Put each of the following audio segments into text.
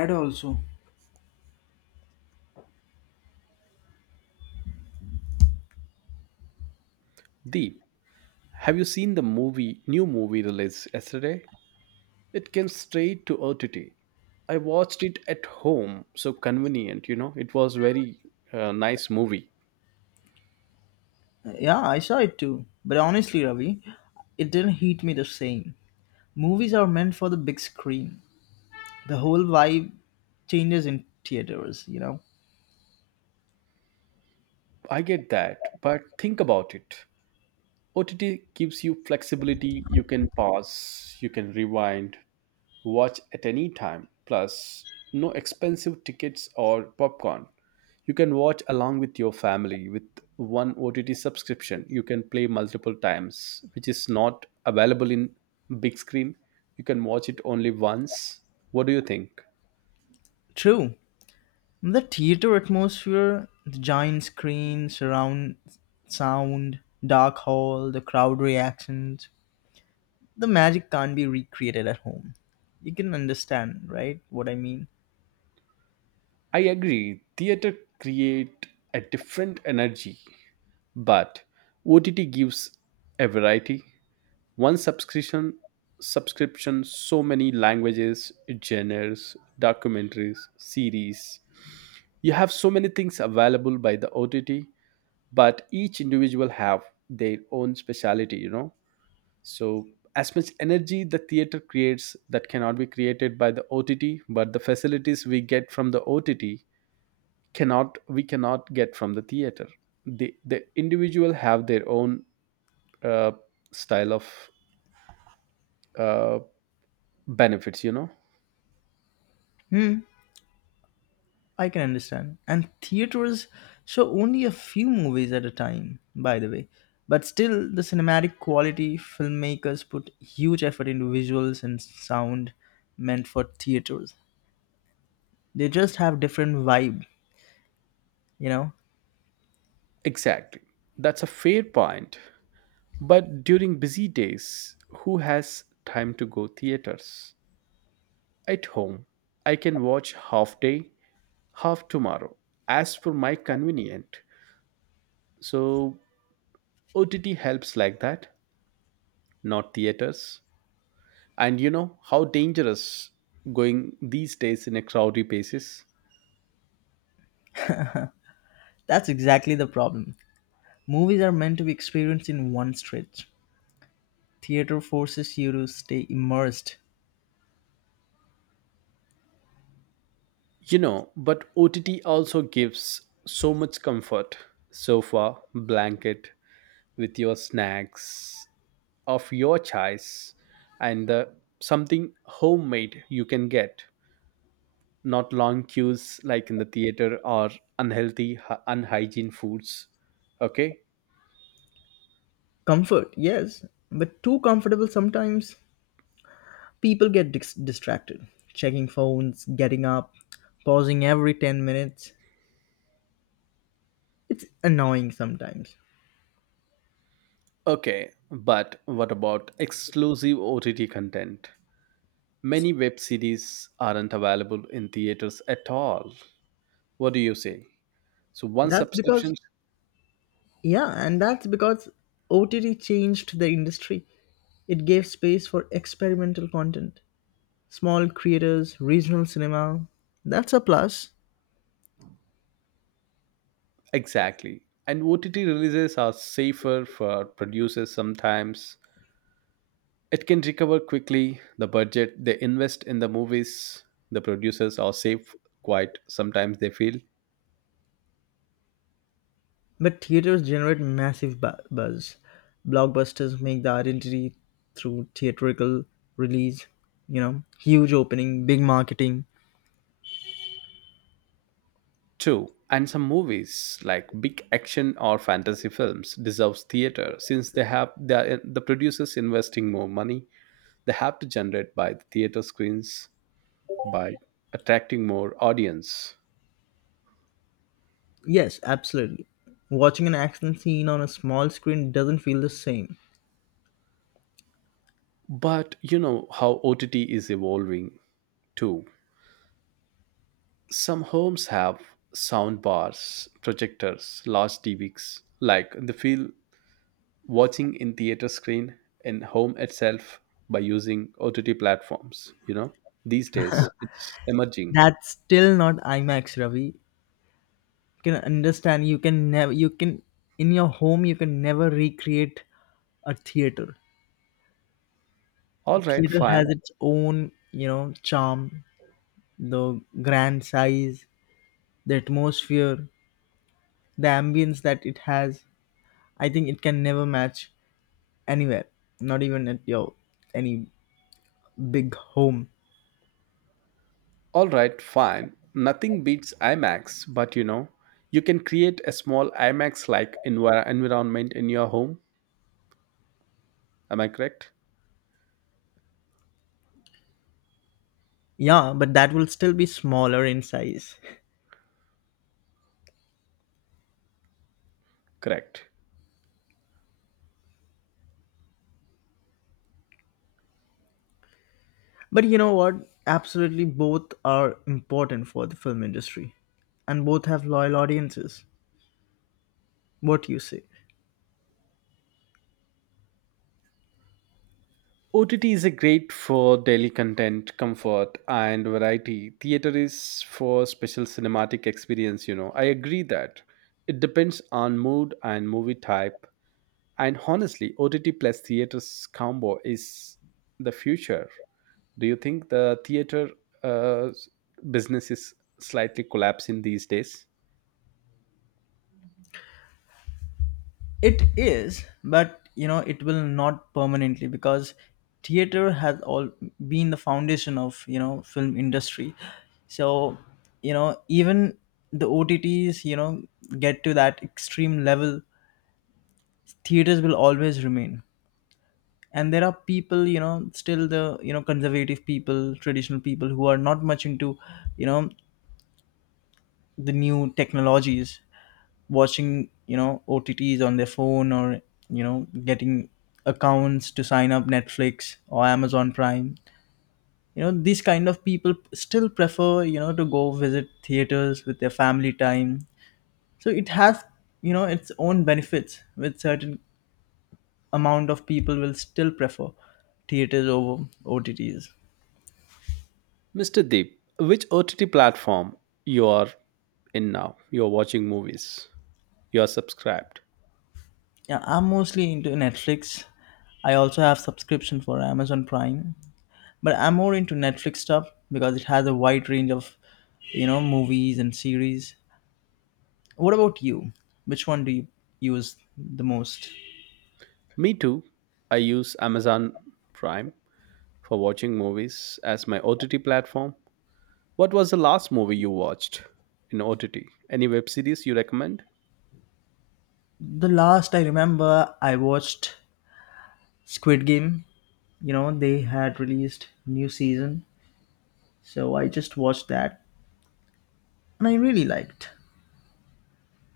Had also. Deep, have you seen the movie, new movie released yesterday? It came straight to OTT. I watched it at home, so convenient. It was very nice movie. Yeah, I saw it too. But honestly, Ravi, it didn't hit me the same. Movies are meant for the big screen. The whole vibe changes in theaters. I get that, but think about it. OTT gives you flexibility. You can pause, you can rewind, watch at any time. Plus, no expensive tickets or popcorn. You can watch along with your family with one OTT subscription. You can play multiple times, which is not available in big screen. You can watch it only once. What do you think? True. The theater atmosphere, the giant screen, surround sound, dark hall, the crowd reactions, the magic can't be recreated at home. You can understand, right? What I mean? I agree. Theater create a different energy, but OTT gives a variety. One subscription, so many languages, genres, documentaries, series. You have so many things available by the OTT, but each individual have their own speciality. So as much energy the theater creates that cannot be created by the OTT, but the facilities we get from the OTT cannot we cannot get from the theater. The individual have their own uh, style of uh, benefits. Hmm. I can understand. And theaters show only a few movies at a time, by the way. But still, the cinematic quality, filmmakers put huge effort into visuals and sound meant for theaters. They just have different vibe, you know? Exactly. That's a fair point. But during busy days, who has time to go theaters? At home, I can watch half day, half tomorrow, as per my convenient. So OTT helps like that, not theaters. And you know how dangerous going these days in a crowded basis. That's exactly the problem. Movies are meant to be experienced in one stretch. Theater forces you to stay immersed. You know, but OTT also gives so much comfort. Sofa, blanket, with your snacks of your choice, and the something homemade you can get, not long queues like in the theater or unhealthy unhygiene foods. Okay. Comfort, yes, but too comfortable sometimes. People get distracted, checking phones, getting up, pausing every 10 minutes. It's annoying sometimes. Okay, but what about exclusive OTT content? Many web series aren't available in theaters at all. What do you say? So one That's because, subscription. that's because OTT changed the industry. It gave space for experimental content, small creators, regional cinema. That's a plus. Exactly. And OTT releases are safer for producers sometimes. It can recover quickly. The budget they invest in the movies, the producers are safe, quite sometimes they feel But theaters generate massive buzz. Blockbusters make the identity through theatrical release, you know, huge opening, big marketing. too. And some movies like big action or fantasy films deserves theater since they have the producers investing more money. They have to generate by the theater screens by attracting more audience. Yes, absolutely. Watching an action scene on a small screen doesn't feel the same. But you know how OTT is evolving too. Some homes have sound bars, projectors, large TVs, like they feel watching in theater screen in home itself by using OTT platforms. These days it's emerging. That's still not IMAX, Ravi. You can understand. You can never. You can in your home. You can never recreate a theater. A All right, theater has fine. its own, you know, charm. The grand size, the atmosphere, the ambience that it has. I think it can never match anywhere. Not even at your any big home. All right, fine. Nothing beats IMAX, but you can create a small IMAX like environment in your home. Am I correct? Yeah, but that will still be smaller in size. Correct. But you know what? Absolutely, both are important for the film industry, and both have loyal audiences. What you say? OTT is a great for daily content, comfort, and variety. Theater is for special cinematic experience. I agree that it depends on mood and movie type. And honestly, OTT plus theater's combo is the future. Do you think the theater uh, business is slightly collapsing these days? It is, but you know, it will not permanently because theater has all been the foundation of, you know, film industry. So, you know, even the OTTs, you know, get to that extreme level, theaters will always remain. And there are people, you know, still the, you know, conservative people, traditional people who are not much into, you know, the new technologies, watching, you know, OTTs on their phone or, you know, getting accounts to sign up Netflix or Amazon Prime. You know, these kind of people still prefer, you know, to go visit theaters with their family time. So it has, you know, its own benefits. With certain amount of people will still prefer theaters over OTTs. Mr. Deep, which OTT platform you are in now? You're watching movies. You are subscribed. Yeah, I'm mostly into Netflix. I also have subscription for Amazon Prime, but I'm more into Netflix stuff because it has a wide range of, you know, movies and series. What about you? Which one do you use the most? Me too. I use Amazon Prime for watching movies as my OTT platform. What was the last movie you watched in OTT? Any web series you recommend? The last I remember, I watched Squid Game. You know, they had released new season, so I just watched that and I really liked.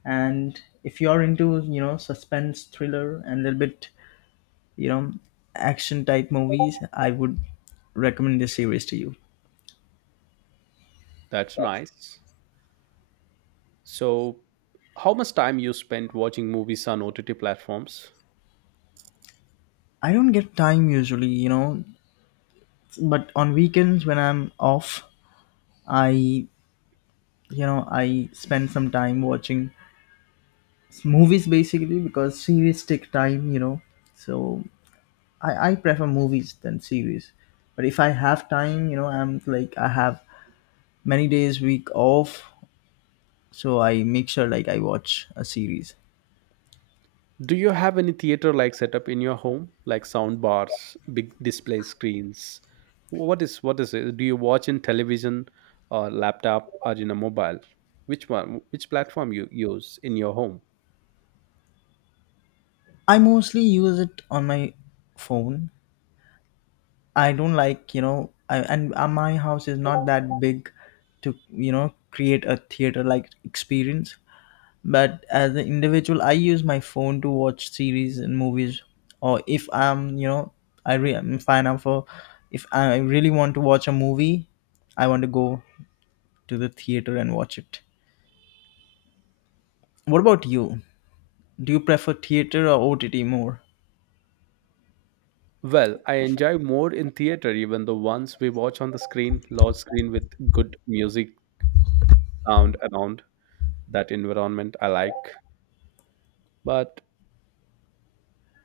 And if you're into, you know, suspense, thriller and a little bit, you know, action type movies, I would recommend this series to you. That's nice. So, how much time you spend watching movies on OTT platforms? I don't get time usually, you know, but on weekends when I'm off, I you know I spend some time watching movies basically because series take time, you know. So I prefer movies than series. But if I have time, you know, I'm like, I have many days week off, so I make sure like I watch a series. Do you have any theater like setup in your home, like sound bars, big display screens? What is it? Do you watch in television or laptop or in a mobile? Which one? Which platform you use in your home? I mostly use it on my phone. I don't like, you know, and my house is not that big to, you know, create a theater like experience. But as an individual, I use my phone to watch series and movies. Or if I'm, you know, I'm fine. I'm for, if I really want to watch a movie, I want to go to the theater and watch it. What about you? Do you prefer theater or OTT more? Well, I enjoy more in theater, even the ones we watch on the screen, large screen with good music, sound around that environment I like. But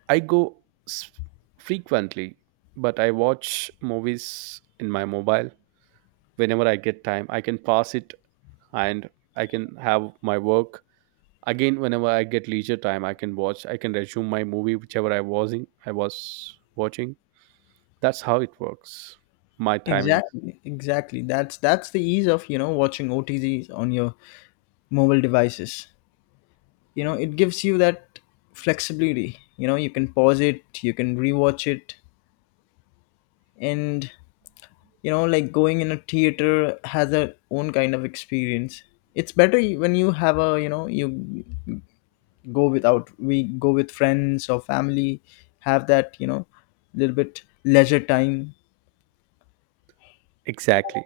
I go s- frequently, but I watch movies in my mobile whenever I get time. I can pass it and I can have my work. Again, whenever I get leisure time, I can watch, I can resume my movie, whichever I was in, I was watching. That's how it works. My timings. Exactly. That's the ease of, you know, watching OTTs on your mobile devices. You know, it gives you that flexibility. You know, you can pause it, you can rewatch it. And, you know, like going in a theater has a own kind of experience. It's better when you have a, you know, you go without we go with friends or family, have that, you know, little bit leisure time. Exactly.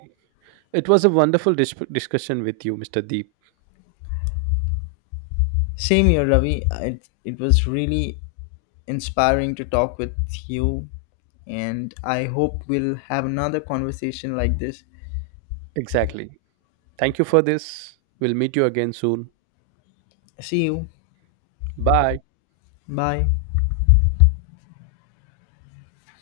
It was a wonderful discussion with you, Mr. Deep. Same here, Ravi. It was really inspiring to talk with you, and I hope we'll have another conversation like this. Exactly. Thank you for this. We'll meet you again soon. See you. Bye. Bye.